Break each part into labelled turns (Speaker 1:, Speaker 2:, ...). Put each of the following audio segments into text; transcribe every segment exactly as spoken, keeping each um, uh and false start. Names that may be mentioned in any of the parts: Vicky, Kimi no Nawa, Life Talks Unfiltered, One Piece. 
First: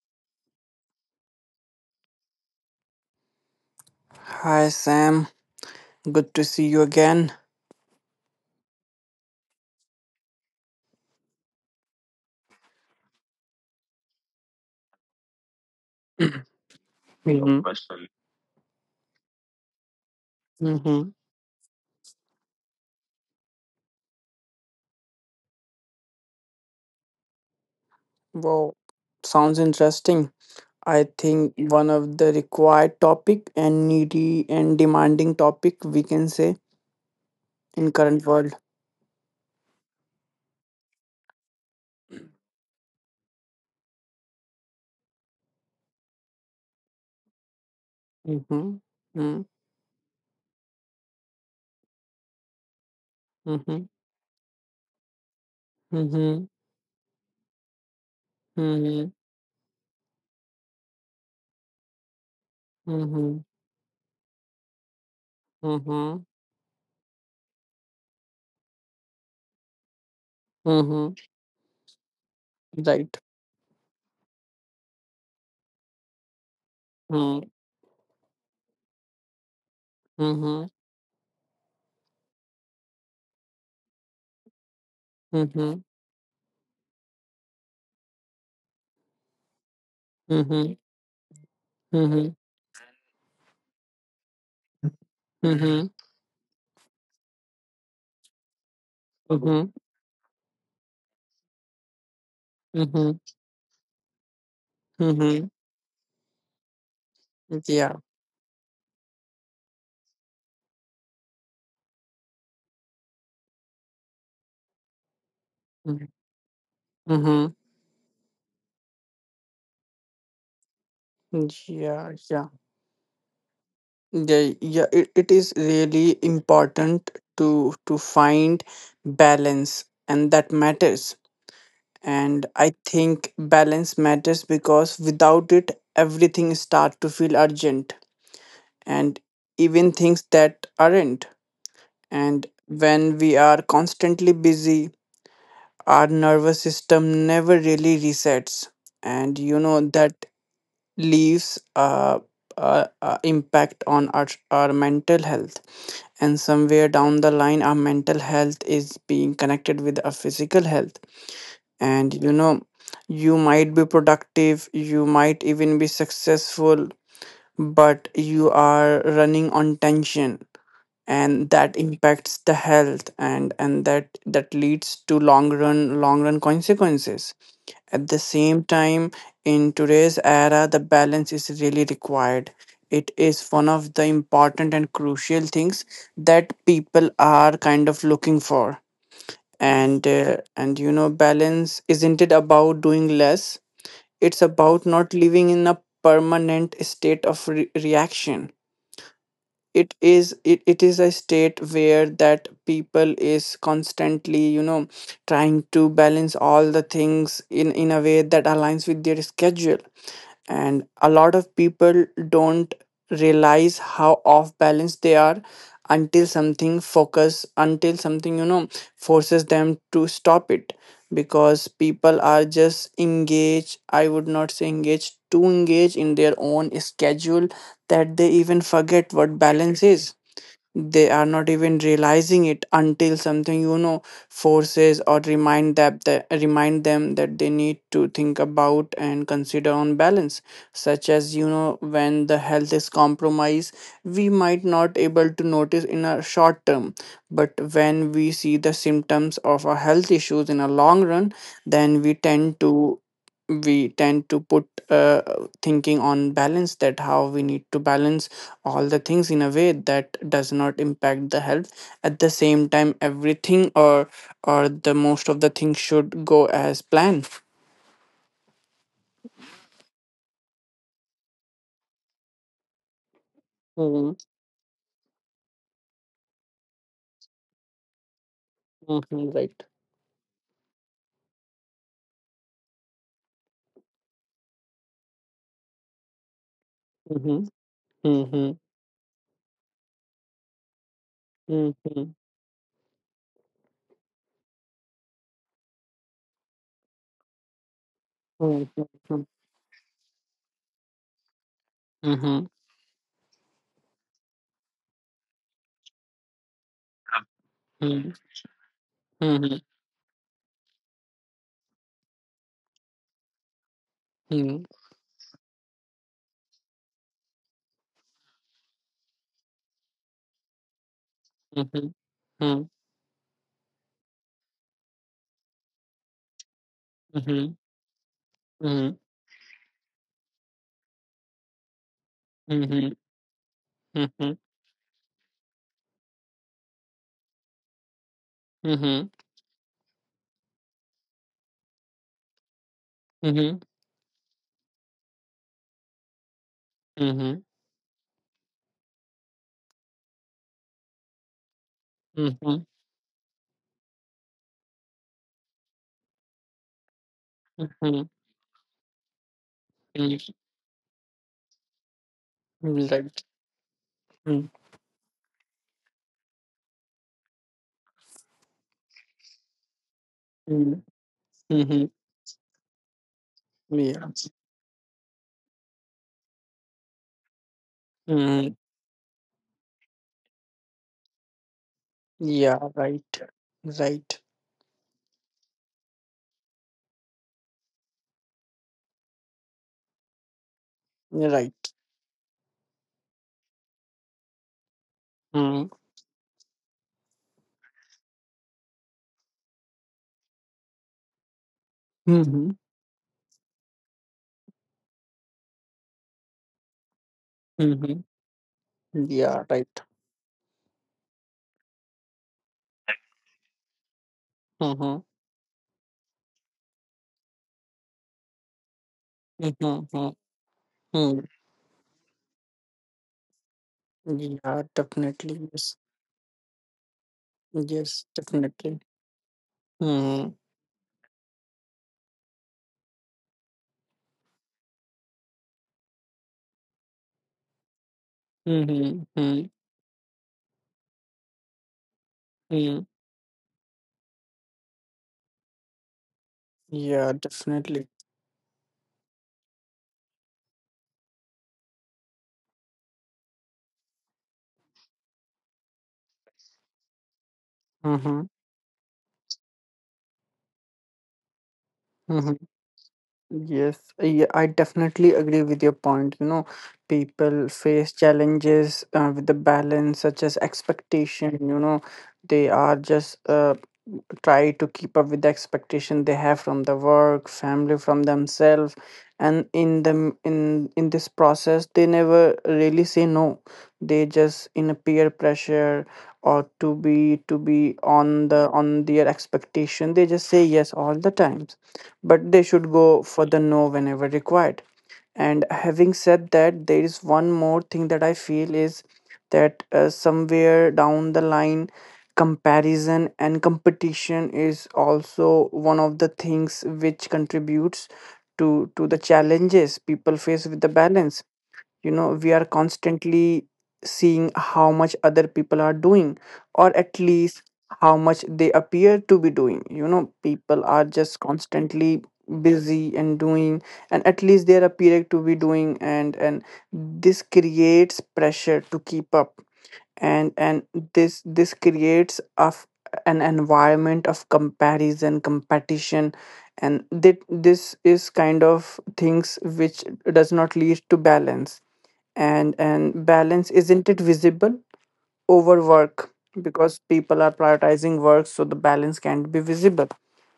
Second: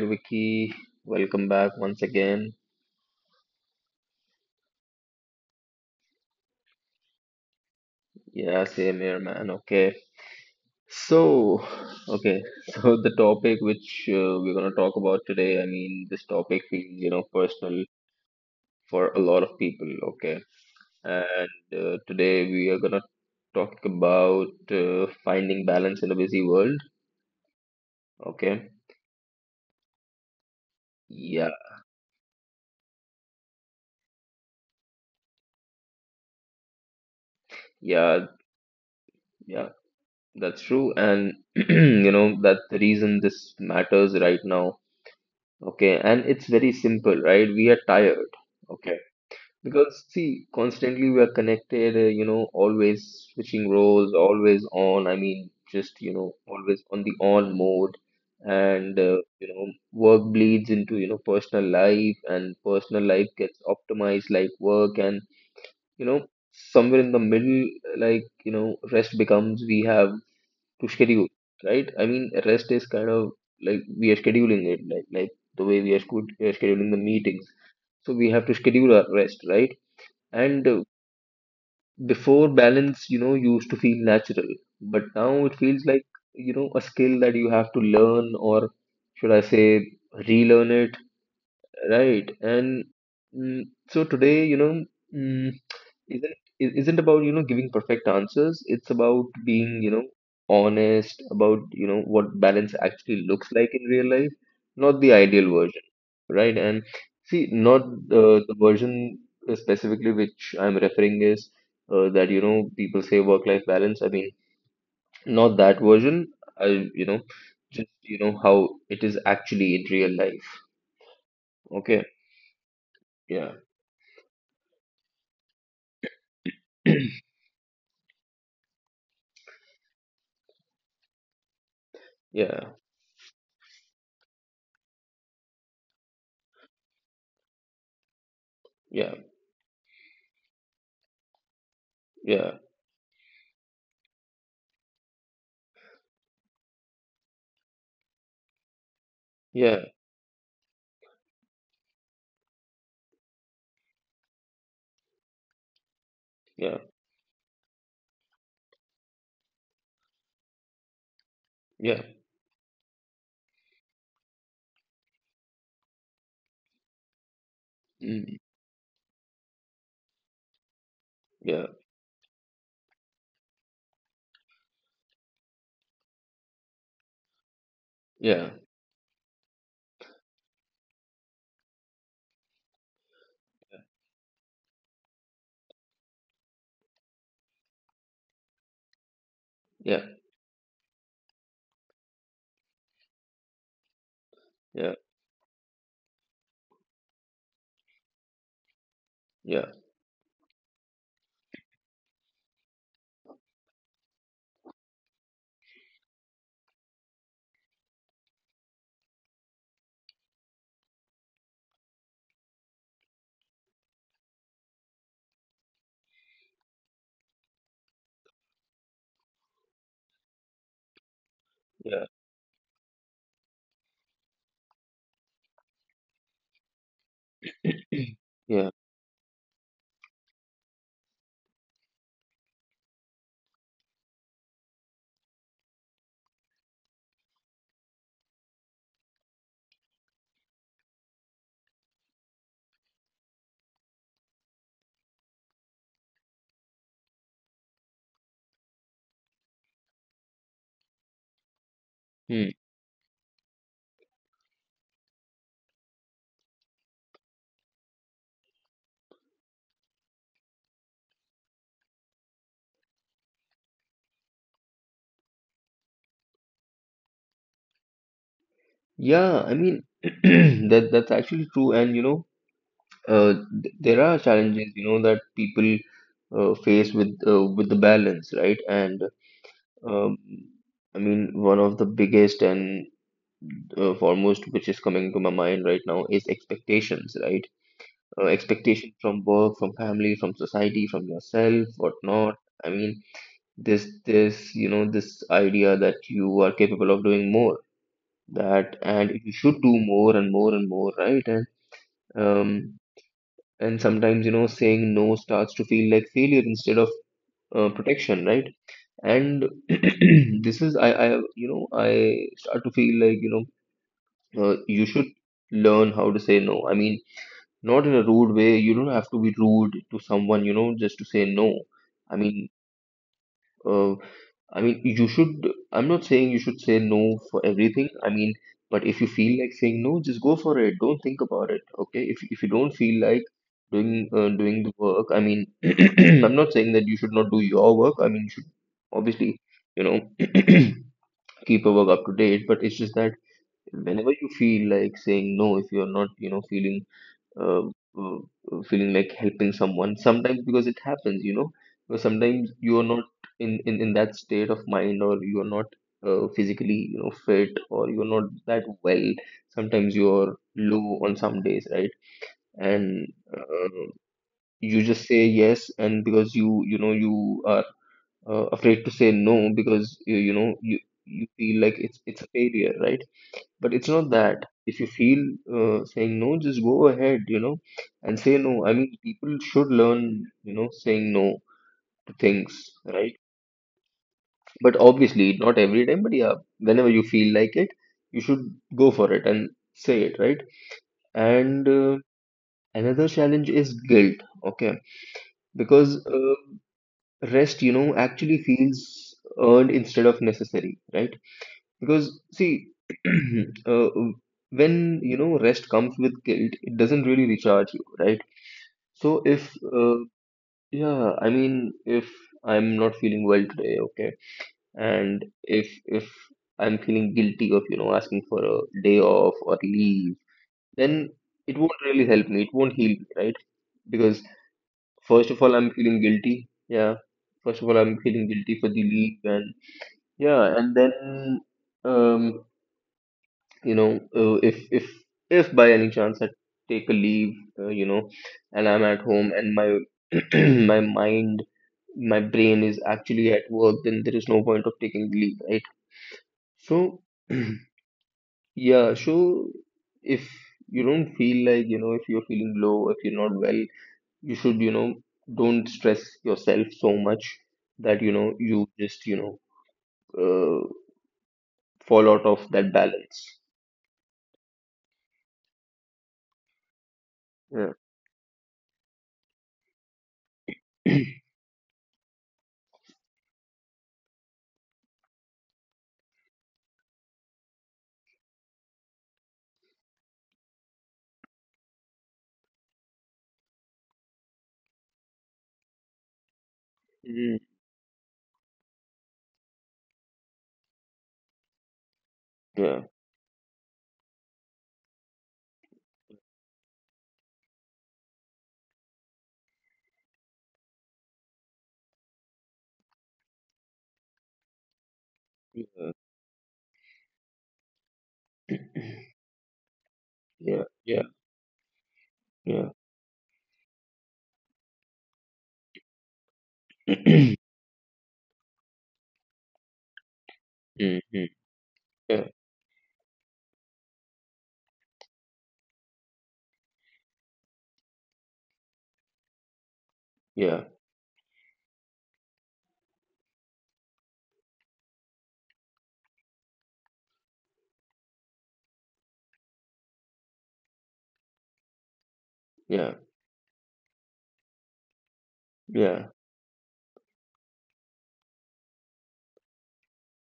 Speaker 1: Vicky, welcome back once again.
Speaker 2: Hi, Sam. Good to see you again.
Speaker 1: Yeah, same here, man. Okay. So, okay. So the topic which uh, we're gonna talk about today, I mean, this topic is, you know,
Speaker 2: Mhm.
Speaker 1: personal for a lot of people. Okay.
Speaker 2: Mm-hmm.
Speaker 1: And uh, today we are gonna talk about uh, finding balance in a busy world. Okay.
Speaker 2: Wow, sounds interesting. I
Speaker 1: Yeah,
Speaker 2: think one of the required topic and needy and demanding topic we can say in current
Speaker 1: yeah,
Speaker 2: world.
Speaker 1: yeah. That's true, and you know that's the reason this matters right now. Okay, and it's very simple, right? We are tired.
Speaker 2: Mm-hmm.
Speaker 1: Okay. Because, see, constantly we are connected, uh, you know, always switching
Speaker 2: Mm-hmm.
Speaker 1: roles, always on. I mean, just, you know,
Speaker 2: Mm-hmm.
Speaker 1: always on the on mode. And, uh,
Speaker 2: Mm-hmm.
Speaker 1: you know, work bleeds into, you know, personal life, and personal life
Speaker 2: Mm-hmm.
Speaker 1: gets optimized like work. And, you know,
Speaker 2: Mm-hmm.
Speaker 1: somewhere in the middle, like, you know, rest becomes we have to
Speaker 2: Mm-hmm.
Speaker 1: schedule, right? I mean, rest is kind
Speaker 2: Right.
Speaker 1: of like we are scheduling it, like like the way we are sched- uh, scheduling the meetings.
Speaker 2: Mm-hmm.
Speaker 1: So we have to schedule our rest, right? And
Speaker 2: Mm-hmm.
Speaker 1: uh, before balance, you know, used to feel natural, but now it feels
Speaker 2: Mm-hmm.
Speaker 1: like you know a skill that you have to learn, or should I say, relearn
Speaker 2: Mm-hmm.
Speaker 1: it. Right.
Speaker 2: Mm-hmm.
Speaker 1: And mm, so today, you know, mm,
Speaker 2: Mm-hmm.
Speaker 1: isn't i- isn't about, you know, giving perfect answers. It's about being, you know, honest about, you know, what balance actually
Speaker 2: Mm-hmm.
Speaker 1: looks like in real life, not the ideal
Speaker 2: Mm-hmm.
Speaker 1: version, right? And see, not
Speaker 2: Yeah.
Speaker 1: uh, the version specifically which I'm referring is uh, that, you know, people say work-life balance. I mean, not that version. I, you know,
Speaker 2: Mm-hmm.
Speaker 1: just, you know, how it is actually in real life. Okay.
Speaker 2: Yeah. Yeah.
Speaker 1: Yeah.
Speaker 2: Yeah, yeah, it, it is really important to to find balance and that matters. And
Speaker 1: Yeah,
Speaker 2: I think balance matters because without it everything start to feel urgent
Speaker 1: yeah,
Speaker 2: and even things that aren't. And
Speaker 1: yeah,
Speaker 2: when we are constantly busy, our nervous system never really resets. And you know
Speaker 1: yeah,
Speaker 2: that leaves a, a, a impact on our, our mental health, and
Speaker 1: yeah,
Speaker 2: somewhere down the line our mental health is being connected with our physical health.
Speaker 1: yeah,
Speaker 2: And you know, you might be productive, you might even be successful, but
Speaker 1: mm,
Speaker 2: you are running on tension, and
Speaker 1: yeah,
Speaker 2: that impacts the health, and and that that leads to long run long run consequences. At the
Speaker 1: yeah,
Speaker 2: same time, in today's era, the balance is really required. It is one of the important and crucial things that people are kind of looking for.
Speaker 1: yeah,
Speaker 2: And uh, and you know, balance isn't it about doing less? It's
Speaker 1: yeah,
Speaker 2: about not living in a permanent state of re- reaction.
Speaker 1: yeah,
Speaker 2: It is it, it is a state where that people is constantly, you know, trying to balance all the things in in a way that aligns with their schedule, and a lot of people don't realize how off balance they are until something focus until something, you know, forces them to stop it, because
Speaker 1: yeah,
Speaker 2: people are just engaged, I would not say engaged, too engaged in their own schedule, that they
Speaker 1: yeah,
Speaker 2: even forget what balance is. They are not even realizing it until something, you know, forces or remind that, that remind them that they need to think about and consider on balance, such as you know when the health is compromised, we might not able to notice in a short term, but when we see the symptoms of our health issues in a long run, then we
Speaker 1: mm.
Speaker 2: tend to we tend to put uh, thinking on balance, that how we need to balance all the things in a way that does not impact the health. At the same time, everything or or the most of the things should go as planned.
Speaker 1: Yeah. I mean, that that's actually true, and you know, uh, th- there are
Speaker 2: Mm-hmm.
Speaker 1: challenges, you know, that people uh, face with uh, with the balance, right? And
Speaker 2: Mm-hmm. Right.
Speaker 1: um, I mean, one of the biggest and uh, foremost, which is coming to my mind right now, is expectations, right?
Speaker 2: Mm-hmm.
Speaker 1: Uh,
Speaker 2: Mm-hmm.
Speaker 1: expectation from work, from family, from society, from yourself,
Speaker 2: Mm-hmm.
Speaker 1: whatnot. I mean, this, this, you know, this idea that you are capable of doing more, that,
Speaker 2: Mm-hmm.
Speaker 1: and you should do more and more and more, right? And,
Speaker 2: Mm-hmm.
Speaker 1: um, and sometimes, you know, saying no starts to feel like failure instead of uh, protection, right? And this is, I, I, you know, I start to feel like, you know, uh,
Speaker 2: Mm-hmm.
Speaker 1: you should learn how to say no. I mean, not in a rude way. You don't have to be rude to someone, you know, just to say no.
Speaker 2: Mm-hmm. Mm-hmm. Mm-hmm.
Speaker 1: I mean, uh, I mean, you should. I'm not saying you should say no for everything. I mean, but if
Speaker 2: Mm-hmm.
Speaker 1: you feel like saying no, just go for it. Don't think about it. Okay. If if you don't
Speaker 2: Mm-hmm.
Speaker 1: feel
Speaker 2: Mm-hmm.
Speaker 1: like doing uh,
Speaker 2: Mm-hmm.
Speaker 1: doing the work, I mean, I'm not saying that you should not do your work. I mean, you should
Speaker 2: Mm-hmm.
Speaker 1: obviously, you know, keep your work up to date. But it's just that
Speaker 2: Mm-hmm. Mhm.
Speaker 1: whenever you feel like saying no, if you're not, you know, feeling uh, uh, uh, feeling like helping someone sometimes, because it happens, you know. Because sometimes you
Speaker 2: Mhm.
Speaker 1: are not in, in in that state of mind, or you are not uh, physically, you know, fit, or you're not
Speaker 2: Mhm.
Speaker 1: that well. Sometimes you're low on some days, right.
Speaker 2: Mhm.
Speaker 1: And
Speaker 2: Right.
Speaker 1: uh, you just say yes, and because you you know you are uh, afraid to say no, because you, you know you
Speaker 2: Mm-hmm.
Speaker 1: you feel like it's
Speaker 2: Mm-hmm.
Speaker 1: it's a failure, right? But it's not
Speaker 2: Yeah.
Speaker 1: that. If you feel uh, saying no, just go ahead, you know, and say no.
Speaker 2: Mm-hmm.
Speaker 1: I mean, people should learn, you know, saying no to things,
Speaker 2: Yeah,
Speaker 1: right?
Speaker 2: right. Right.
Speaker 1: But obviously not every time, but yeah, whenever you feel like it, you should go for it and say it, right? And
Speaker 2: Right.
Speaker 1: uh, another challenge is guilt. Okay.
Speaker 2: Mm.
Speaker 1: Because uh, rest, you know, actually feels earned instead of necessary, right? Because see,
Speaker 2: Mm-hmm.
Speaker 1: uh, when you know rest comes with guilt, it doesn't really recharge you,
Speaker 2: Mm-hmm.
Speaker 1: right? So if
Speaker 2: Yeah, right.
Speaker 1: uh, yeah, I mean, if I'm not feeling well today, okay,
Speaker 2: Mm-hmm.
Speaker 1: and if if I'm feeling guilty of, you know, asking for a day off or leave,
Speaker 2: Mm-hmm.
Speaker 1: then
Speaker 2: Mm-hmm.
Speaker 1: it won't really help me. It won't heal me, right? Because
Speaker 2: Yeah,
Speaker 1: first of all,
Speaker 2: definitely.
Speaker 1: I'm
Speaker 2: Yes.
Speaker 1: feeling guilty. Yeah, first of all, I'm feeling
Speaker 2: Yes,
Speaker 1: guilty for the
Speaker 2: definitely.
Speaker 1: leave, and
Speaker 2: Mm-hmm.
Speaker 1: yeah, and then um. you know, uh, if if if by any chance I take a leave, uh, you know, and I'm at home, and
Speaker 2: Mm-hmm.
Speaker 1: my my mind my brain is
Speaker 2: Mm-hmm.
Speaker 1: actually at work, then there is no point of taking leave, right? So
Speaker 2: Yeah, definitely.
Speaker 1: yeah. So if you don't feel like, you know, if you're feeling low, if you're not well, you should, you know, don't stress yourself so much that, you know,
Speaker 2: Mm-hmm.
Speaker 1: you just, you know, uh, fall out of that balance.
Speaker 2: Yes, yeah, I definitely agree with your point. You know, people
Speaker 1: Yeah.
Speaker 2: face challenges uh, with the balance, such as expectation. You know, they are just uh, try to keep up with the expectation they have from the work, family, from themselves, and in them in in this process, they never really say no. They just in a peer pressure or to be
Speaker 1: Mm,
Speaker 2: to be on the on their expectation. They just say yes all the times, but they should
Speaker 1: yeah,
Speaker 2: go for the no whenever required. And having said that, there is one more thing that I feel is that uh, somewhere down the line, comparison and competition is also one
Speaker 1: yeah.
Speaker 2: of the things which contributes to to the challenges people face with
Speaker 1: Yeah,
Speaker 2: the
Speaker 1: yeah,
Speaker 2: balance. You know, we are
Speaker 1: yeah.
Speaker 2: constantly seeing how much other people are doing, or at least how much they appear to be doing. You know, people are
Speaker 1: Hmm.
Speaker 2: just constantly
Speaker 1: Yeah,
Speaker 2: busy and doing, and at least they are appearing to be doing, and and this creates pressure to keep up, and and
Speaker 1: yeah,
Speaker 2: this this creates of an environment of comparison competition, and that this is kind of things which does not lead to balance, and
Speaker 1: yeah,
Speaker 2: and balance isn't it visible over
Speaker 1: yeah,
Speaker 2: work, because people are prioritizing work, so the balance can't be visible.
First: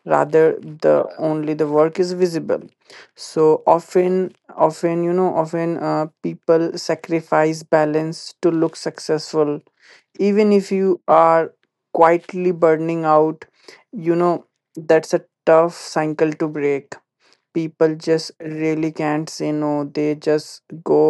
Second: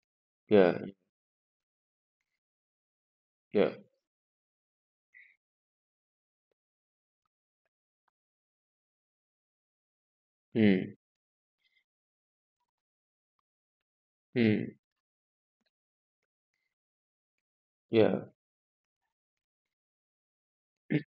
Speaker 2: Rather,
Speaker 1: yeah,
Speaker 2: the only the work is visible. So
Speaker 1: yeah.
Speaker 2: often often you know often, uh, people sacrifice balance to look successful, even if
Speaker 1: Mm,
Speaker 2: you are quietly burning out. You know,
Speaker 1: mm,
Speaker 2: that's a tough cycle to break. People
Speaker 1: yeah.
Speaker 2: just really can't say no. They just go,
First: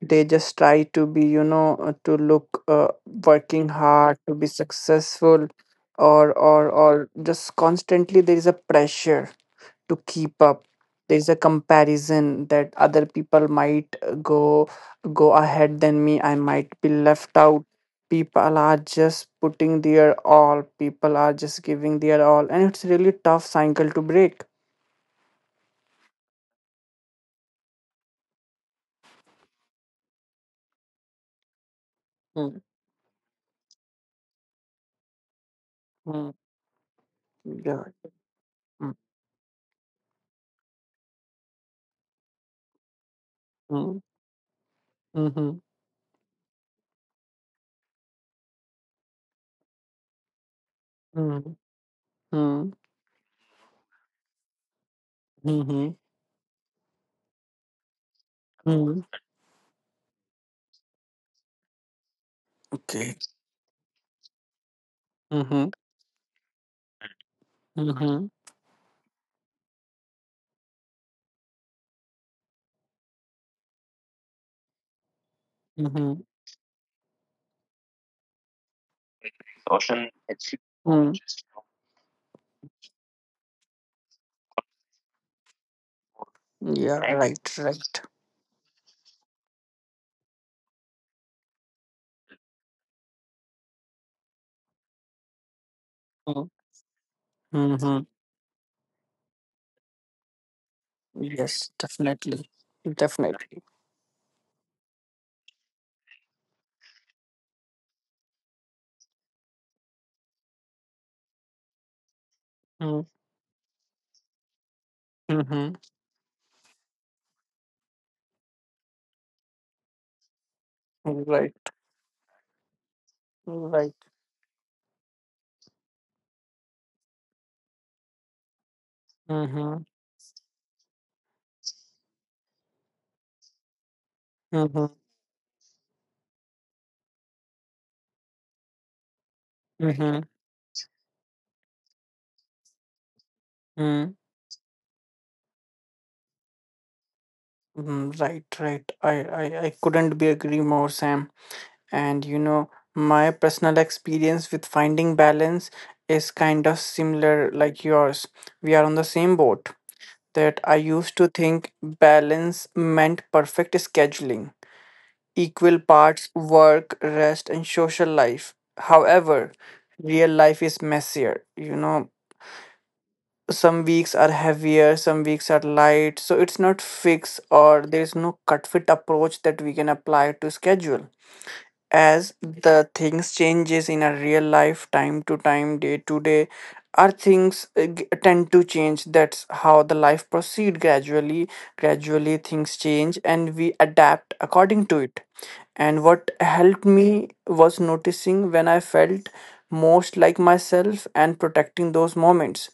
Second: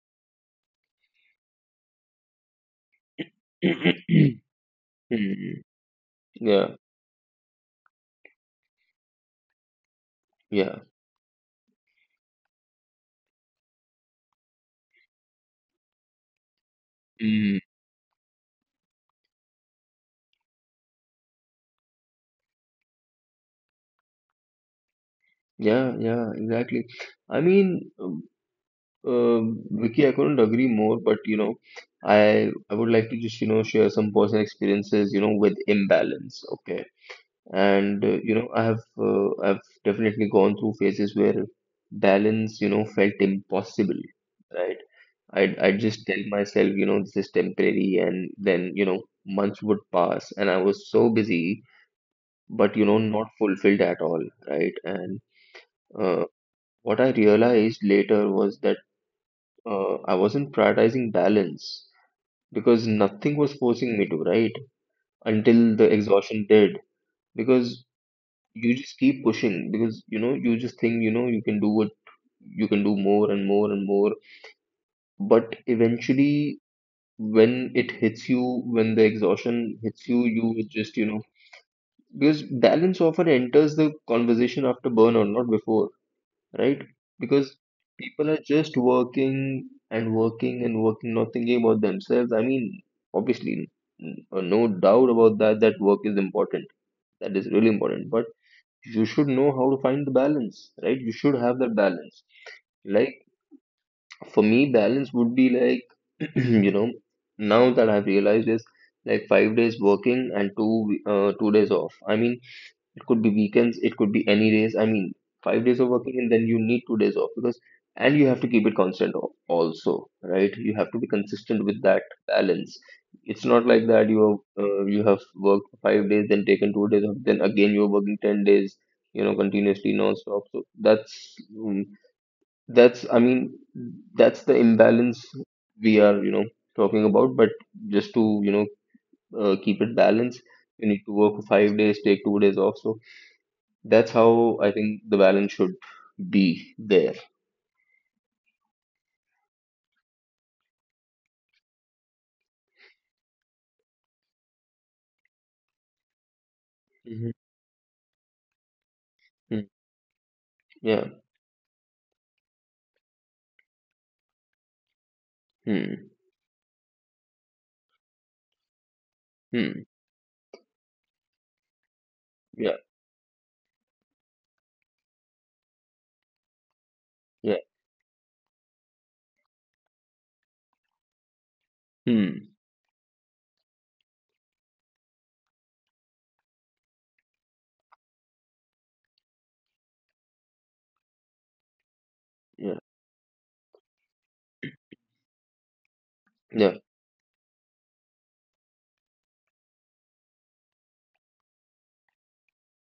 Speaker 2: they just try to be, you know, uh, to look uh, working hard to be successful,
Speaker 1: Mm,
Speaker 2: or
Speaker 1: yeah,
Speaker 2: or or just constantly there is a pressure to keep up.
Speaker 1: yeah.
Speaker 2: There is a comparison that other people might uh, go go ahead than me, I might be left
Speaker 1: Mm,
Speaker 2: out. People are just putting their all, people are just giving their all, and it's really tough cycle to break.
Speaker 1: yeah, yeah, exactly. I mean, um, uh, Vicky, I couldn't agree more, but you know, I
Speaker 2: Hmm.
Speaker 1: I would like to just, you know, share some personal experiences, you know, with imbalance, okay?
Speaker 2: Yeah.
Speaker 1: And uh, you know, I have uh, I've definitely gone through phases where balance, you know, felt impossible.
Speaker 2: Mhm.
Speaker 1: Right? I'd,
Speaker 2: Mhm.
Speaker 1: I'd just tell myself, you know, this is temporary. And then, you know, months would pass and I was so
Speaker 2: Mhm.
Speaker 1: busy,
Speaker 2: Mhm.
Speaker 1: but, you know, not fulfilled at all, right? And
Speaker 2: Mhm.
Speaker 1: uh, what I realized later was that
Speaker 2: Mhm.
Speaker 1: uh, I wasn't prioritizing balance because
Speaker 2: Okay.
Speaker 1: nothing was forcing me to, right?
Speaker 2: Mhm.
Speaker 1: Until the exhaustion did. Because
Speaker 2: Mhm.
Speaker 1: you just keep pushing because, you know, you just think, you know, you can do what you can do more and more and more. But
Speaker 2: Mhm.
Speaker 1: eventually, when it hits you, when the exhaustion hits you, you would just, you
Speaker 2: Mhm.
Speaker 1: know, because balance often enters the conversation after burnout, not before, right?
Speaker 2: Yeah. Right.
Speaker 1: Because
Speaker 2: Right.
Speaker 1: people are just working and working and working, not thinking about themselves. I mean, obviously, n- uh, no doubt about that, that work is
Speaker 2: Mm.
Speaker 1: important. That is really important.
Speaker 2: Mhm.
Speaker 1: But you should know how to find the balance, right? You should have that
Speaker 2: Yes.
Speaker 1: balance.
Speaker 2: Definitely.
Speaker 1: Like,
Speaker 2: Definitely.
Speaker 1: for me, balance would be like, you know, now that I've realized, is like five days working and two uh, two days off. I mean, it
Speaker 2: Mm.
Speaker 1: could be weekends, it could be any days. I mean, five days of
Speaker 2: Mhm.
Speaker 1: working, and then you need two days off. Because, and you have to keep it constant al- also, right? You have to be consistent
Speaker 2: Right.
Speaker 1: with that balance. It's not like that
Speaker 2: Right.
Speaker 1: you have uh, you have worked five days, then taken two days off, then again you're working ten days, you know, continuously,
Speaker 2: Mhm.
Speaker 1: non-stop. So that's mm, that's, I mean, that's the
Speaker 2: Mhm.
Speaker 1: imbalance we are, you know, talking about. But just to, you know, uh, keep it
Speaker 2: Mhm.
Speaker 1: balanced, you need to work for five days, take two days off. So that's
Speaker 2: Mhm.
Speaker 1: how I think the balance should be there.
Speaker 2: Mhm. Right. Right. I. I. I couldn't be agree more, Sam. And you know, my personal experience with finding balance is kind of
Speaker 1: Hmm.
Speaker 2: similar like yours. We are on the same
Speaker 1: Hmm.
Speaker 2: boat, that I
Speaker 1: Yeah.
Speaker 2: used to think balance meant perfect scheduling, equal
Speaker 1: Hmm.
Speaker 2: parts work, rest, and social life. However,
Speaker 1: Hmm.
Speaker 2: real life is messier. You know,
Speaker 1: Yeah.
Speaker 2: some weeks are heavier, some weeks are light. So it's not fixed,
Speaker 1: Yeah.
Speaker 2: or there is no cut fit approach that we can apply to schedule, as
Speaker 1: Hmm.
Speaker 2: the things changes in a real life, time to time, day to day, our things uh, g- tend to change. That's how the life proceed gradually gradually
Speaker 1: Yeah.
Speaker 2: things change and we adapt according to it. And what
Speaker 1: Yeah.
Speaker 2: helped me was noticing when I felt most like myself and protecting those moments.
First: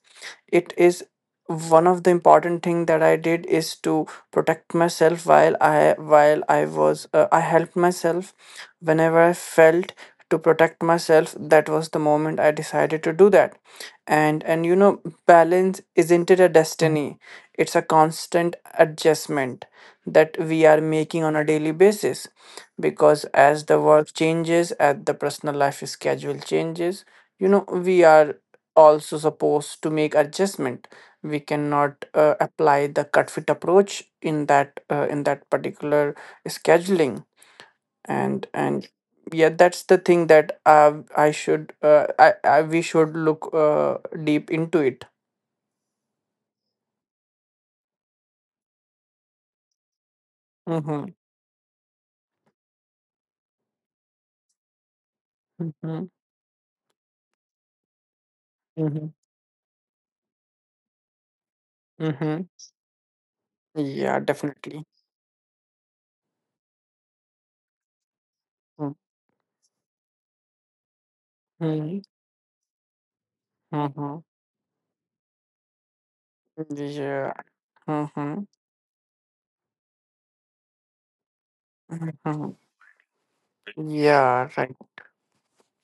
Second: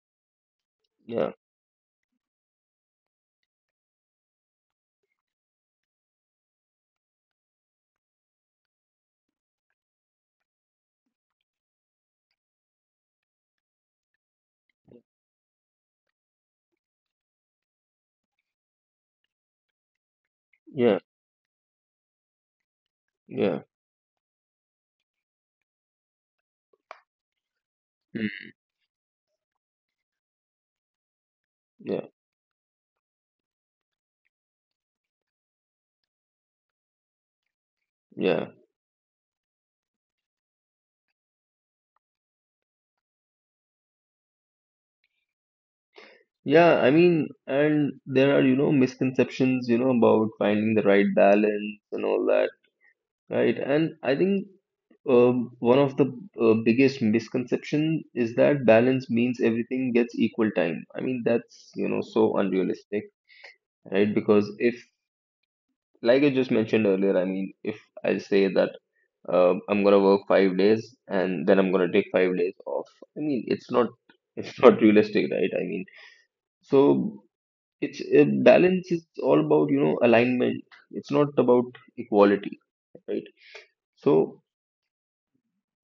Speaker 2: It is
Speaker 1: Yeah.
Speaker 2: one of the important thing that I did, is to protect myself while i while I was uh, I helped myself. Whenever I felt to protect myself, that was the moment I decided to do that. And and you know, balance isn't it a destiny? It's a constant adjustment that we are
Speaker 1: Yeah.
Speaker 2: making on a daily basis. Because
Speaker 1: Yeah.
Speaker 2: as the work changes, as the personal life schedule changes, you know, we are
Speaker 1: Hmm.
Speaker 2: also supposed to make adjustment. We cannot
Speaker 1: Yeah.
Speaker 2: uh, apply the cut fit approach in that uh, in that particular scheduling. and
Speaker 1: Yeah.
Speaker 2: and yeah, that's the thing that uh, I should uh, I, I we should look uh, deep into it.
Speaker 1: Yeah. I mean, and there are, you know, misconceptions, you know, about finding the
Speaker 2: Mm-hmm.
Speaker 1: right balance and all that. Right, and I think um, one of
Speaker 2: Mm-hmm.
Speaker 1: the uh, biggest misconception is that
Speaker 2: Mm-hmm.
Speaker 1: balance means everything gets equal time. I mean, that's, you know, so
Speaker 2: Mm-hmm.
Speaker 1: unrealistic, right?
Speaker 2: Yeah,
Speaker 1: Because if,
Speaker 2: definitely.
Speaker 1: like I just mentioned earlier, I mean, if I say that
Speaker 2: Mm-hmm.
Speaker 1: uh, I'm gonna work five days and then I'm gonna take five days off, I mean, it's not,
Speaker 2: Mm-hmm.
Speaker 1: it's not realistic, right? I mean, so
Speaker 2: Yeah.
Speaker 1: it's uh,
Speaker 2: Mm-hmm.
Speaker 1: balance is all about, you know, alignment. It's not about
Speaker 2: Mm-hmm.
Speaker 1: equality, right? So
Speaker 2: Yeah, right.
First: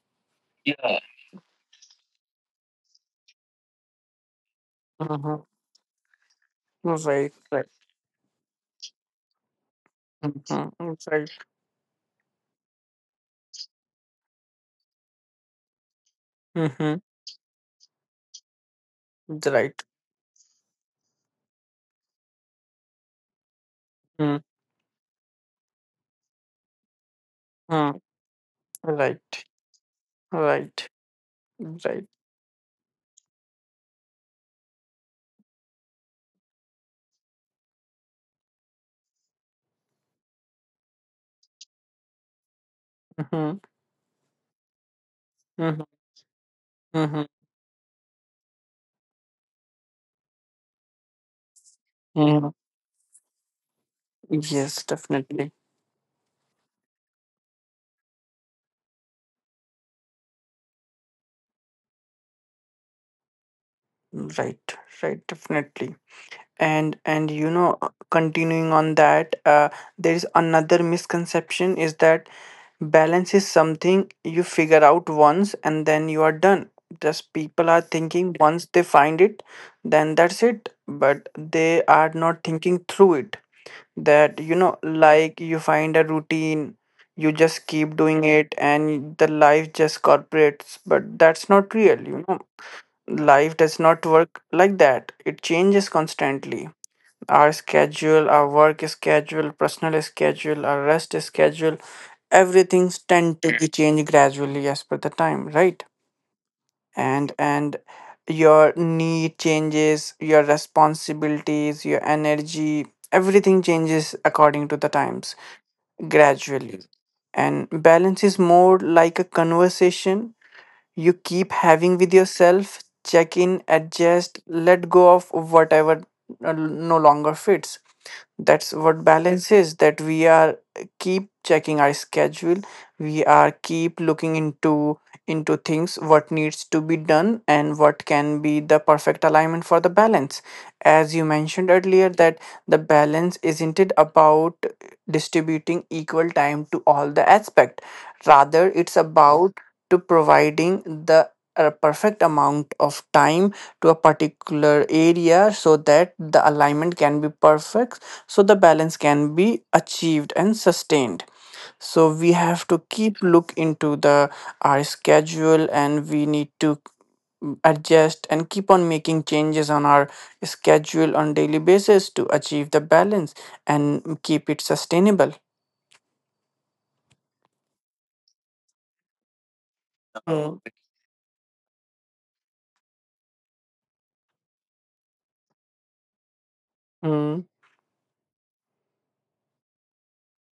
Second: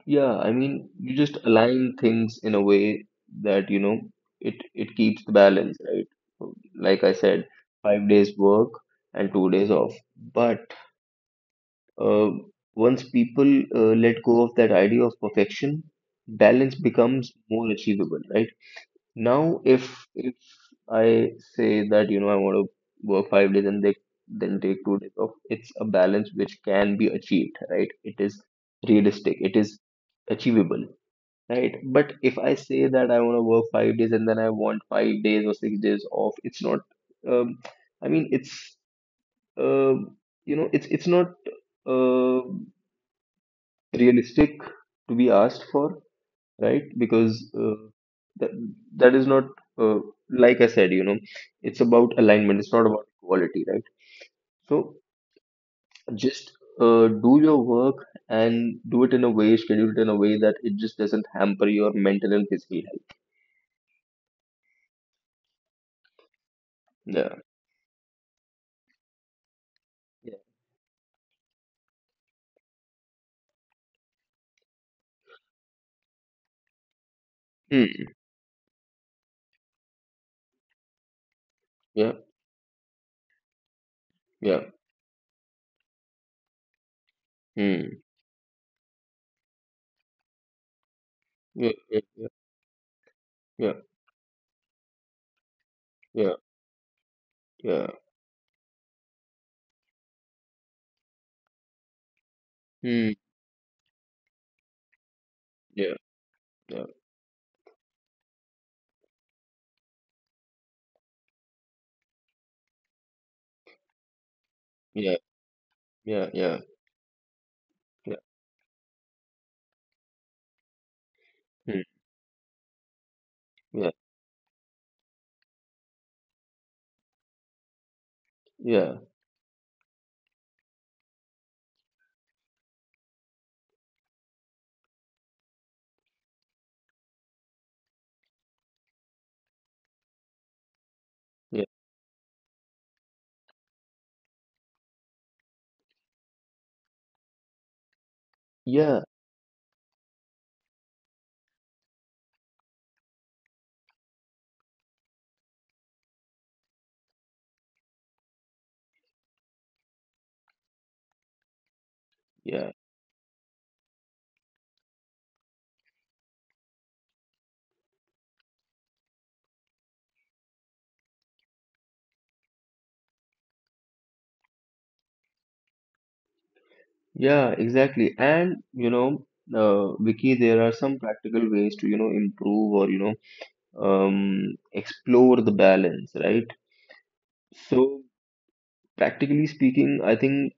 Speaker 1: yeah, I mean, you just align things in a way that, you know, it it keeps the
Speaker 2: Mm-hmm.
Speaker 1: balance, right? So, like I
Speaker 2: Right.
Speaker 1: said,
Speaker 2: Right.
Speaker 1: five days work and two days off. But
Speaker 2: Mm-hmm. Right.
Speaker 1: uh, once people uh, let go of that idea of perfection, balance
Speaker 2: Mm-hmm.
Speaker 1: becomes more achievable, right? Now,
Speaker 2: Right.
Speaker 1: if if I say that, you know, I want to work five days and they, then take two days off, it's a balance which can be achieved, right?
Speaker 2: Mm-hmm.
Speaker 1: It is realistic.
Speaker 2: Right.
Speaker 1: It is
Speaker 2: Right.
Speaker 1: achievable, right?
Speaker 2: Right.
Speaker 1: But if I say that I want to work five days and then I want five days or six days off, it's not. Um, I mean, it's uh, you know, it's it's not uh,
Speaker 2: Mm-hmm.
Speaker 1: realistic to be asked
Speaker 2: Mm-hmm.
Speaker 1: for, right?
Speaker 2: Mm-hmm.
Speaker 1: Because uh, that that is not uh, like I said, you know, it's about
Speaker 2: Mm-hmm.
Speaker 1: alignment. It's not about equality, right?
Speaker 2: Yes,
Speaker 1: So
Speaker 2: definitely.
Speaker 1: just uh, do your work and do it in a way, schedule it in a way that it just doesn't hamper your mental and physical
Speaker 2: Right, right, definitely. And and
Speaker 1: health.
Speaker 2: you know, uh, continuing on that, uh, there is
Speaker 1: Yeah.
Speaker 2: another misconception, is that balance is something you figure out once and then you are done. Just people are
Speaker 1: Yeah.
Speaker 2: thinking once they find it, then that's it. But they
Speaker 1: Yeah.
Speaker 2: are not thinking through it. That
Speaker 1: Yeah.
Speaker 2: you know, like you find a routine, you just
Speaker 1: Mm.
Speaker 2: keep doing it, and the life just corporates. But that's
Speaker 1: Yeah.
Speaker 2: not real,
Speaker 1: Yeah.
Speaker 2: you know. Life
Speaker 1: Yeah. Yep,
Speaker 2: does not work like that. It changes
Speaker 1: yep,
Speaker 2: constantly. Our
Speaker 1: yeah.
Speaker 2: schedule, our work schedule, personal schedule, our rest schedule, everything
Speaker 1: Mm,
Speaker 2: tend to be changed gradually as per the time, right?
Speaker 1: yeah, yeah,
Speaker 2: And and your need changes, your responsibilities, your energy, everything changes according to the
Speaker 1: yeah,
Speaker 2: times
Speaker 1: yeah, yeah,
Speaker 2: gradually. And
Speaker 1: yeah,
Speaker 2: balance is more like a conversation you keep
Speaker 1: mm,
Speaker 2: having with yourself, check in,
Speaker 1: yeah,
Speaker 2: adjust, let go of whatever uh, no longer fits. That's
Speaker 1: yeah,
Speaker 2: what balance is, that we are keep checking our schedule, we are keep looking into into things, what needs to be done and what can be the perfect alignment for the balance. As you
Speaker 1: yeah,
Speaker 2: mentioned earlier, that the balance isn't it about distributing equal time to all the aspect, rather it's
Speaker 1: yeah,
Speaker 2: about to providing the a perfect amount of time to a particular area, so that the alignment can be perfect, so the balance can be achieved and sustained. So we have
Speaker 1: yeah,
Speaker 2: to keep look into the our schedule, and we need to mm, adjust and keep on making changes on our schedule on daily basis to achieve the balance and keep it sustainable.
Speaker 1: yeah, exactly. And you know, uh, Vicky, there
Speaker 2: Mm.
Speaker 1: are some practical ways to, you know, improve or, you know, um, explore the balance, right?
Speaker 2: Mm.
Speaker 1: So, practically speaking, I think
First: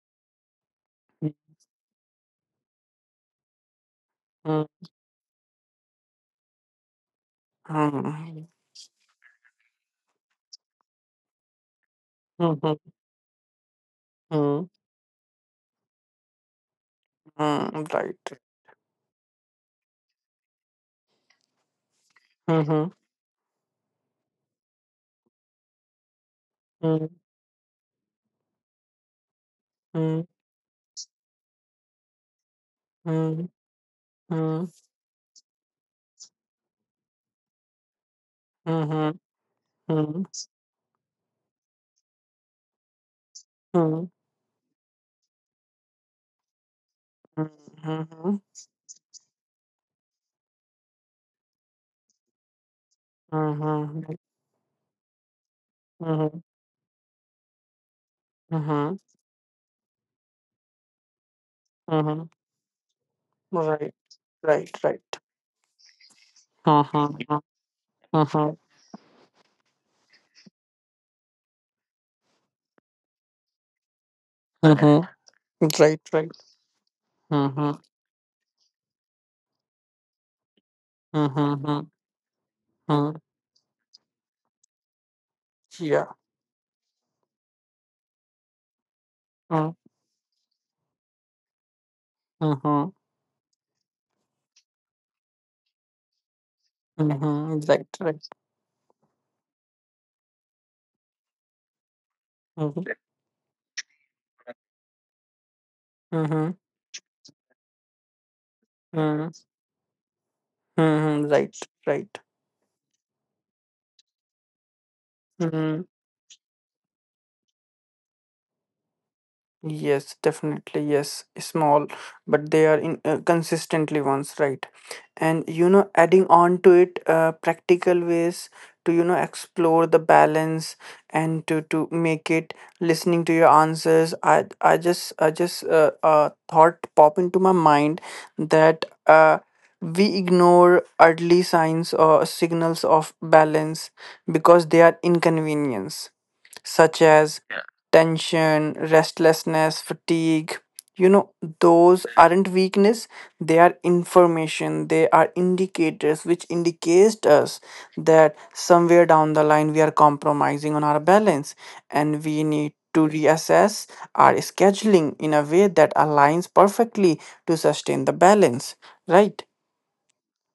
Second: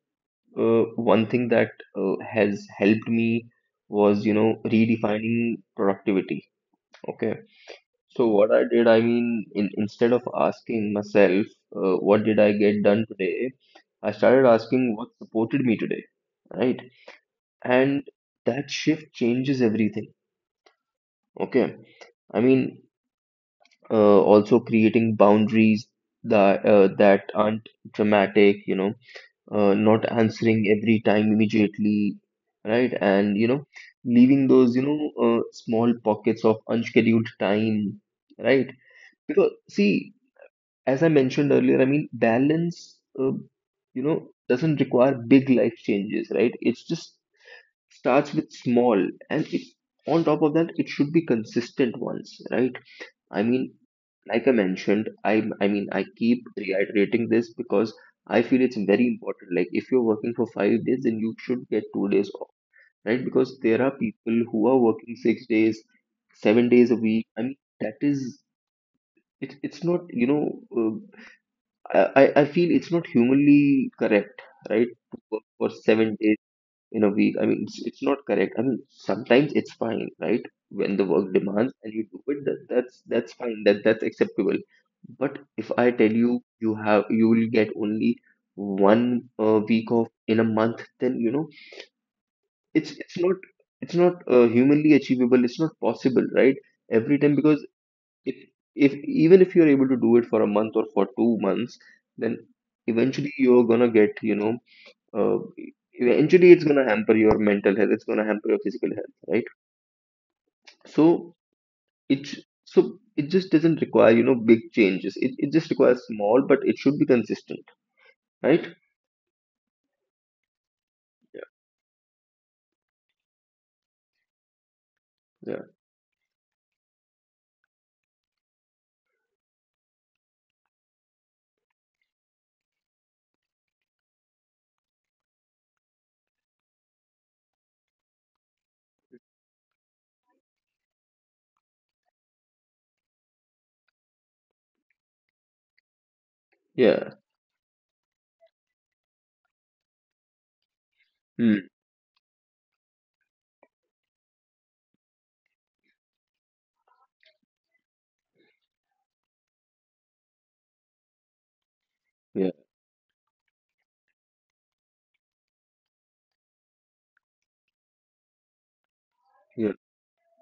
Speaker 1: uh, one thing that uh, has helped me was, you know,
Speaker 2: Mm.
Speaker 1: redefining productivity. Okay. So
Speaker 2: Mm.
Speaker 1: what I did, I mean, in, instead of asking myself, uh, what did I
Speaker 2: Mhm.
Speaker 1: get done today, I started
Speaker 2: Mm.
Speaker 1: asking what supported me today, right?
Speaker 2: Mm.
Speaker 1: And
Speaker 2: Right.
Speaker 1: that shift changes everything. Okay. I mean,
Speaker 2: Mhm.
Speaker 1: uh, also creating boundaries that uh,
Speaker 2: Mm.
Speaker 1: that aren't dramatic, you know, uh, not
Speaker 2: Mm.
Speaker 1: answering every time immediately, right? And
Speaker 2: Mm.
Speaker 1: you know, leaving
Speaker 2: Mm.
Speaker 1: those, you know, uh, small pockets of unscheduled time, right?
Speaker 2: Mhm.
Speaker 1: Because
Speaker 2: Mm.
Speaker 1: see, as I mentioned earlier, I mean, balance, uh,
Speaker 2: Mm.
Speaker 1: you know, doesn't require big life changes, right? It's just
Speaker 2: Mhm. Mhm.
Speaker 1: starts with small, and it, on top of that, it should be consistent ones, right? I mean,
Speaker 2: Mhm.
Speaker 1: like I mentioned, I, I mean, I
Speaker 2: Mhm.
Speaker 1: keep reiterating this because I feel it's
Speaker 2: Uh-huh.
Speaker 1: very important. Like, if you're working for five days, then you should get two
Speaker 2: Uh-huh.
Speaker 1: days off, right? Because
Speaker 2: Right.
Speaker 1: there are people
Speaker 2: Right.
Speaker 1: who are
Speaker 2: Right.
Speaker 1: working six days, seven days a
Speaker 2: Uh-huh.
Speaker 1: week. I mean, that
Speaker 2: Uh-huh.
Speaker 1: is, it, it's not, you know. Uh, I, I I feel it's not humanly correct,
Speaker 2: Uh-huh.
Speaker 1: right?
Speaker 2: Uh-huh.
Speaker 1: To work for
Speaker 2: Right. Right.
Speaker 1: seven days in a week. I
Speaker 2: Uh-huh.
Speaker 1: mean, it's, it's not correct. I mean, sometimes it's fine, right? When the work
Speaker 2: Uh-huh. Uh-huh.
Speaker 1: demands and you do it, that,
Speaker 2: Uh-huh.
Speaker 1: that's that's fine. That that's acceptable. But if I
Speaker 2: Yeah.
Speaker 1: tell you you have you will get only one
Speaker 2: Uh,
Speaker 1: uh, week off in a month, then you know
Speaker 2: Uh-huh.
Speaker 1: it's it's not it's not uh, humanly achievable. It's not possible, right? Every time,
Speaker 2: Uh-huh.
Speaker 1: because
Speaker 2: Right. Right.
Speaker 1: if if even if you're able to do it for a month or for two months, then
Speaker 2: Uh-huh.
Speaker 1: eventually you're gonna get, you know, uh,
Speaker 2: Uh-huh.
Speaker 1: eventually it's gonna hamper your mental health, it's gonna hamper your physical health,
Speaker 2: Uh-huh.
Speaker 1: right? So
Speaker 2: Right. Right.
Speaker 1: it so it just doesn't require, you know, big changes, it, it
Speaker 2: Mm-hmm.
Speaker 1: just requires small, but it should be consistent, right?
Speaker 2: Yes, definitely. Yes,
Speaker 1: Yeah,
Speaker 2: small, but they are in uh, consistently ones, right? And you
Speaker 1: yeah,
Speaker 2: know, adding on to it, uh, practical ways to you know explore the balance and to to make it, listening to your answers. I I just I just uh, uh thought pop into my mind, that uh we ignore early signs or signals of balance because they are inconvenience, such
Speaker 1: yeah.
Speaker 2: as tension, restlessness, fatigue. You know,
Speaker 1: Hmm.
Speaker 2: those aren't weakness, they are information, they are indicators which indicates us that somewhere down the line we are compromising on our balance and we
Speaker 1: Yeah,
Speaker 2: need to reassess our scheduling in a way that aligns perfectly to sustain the balance, right?
Speaker 1: yeah,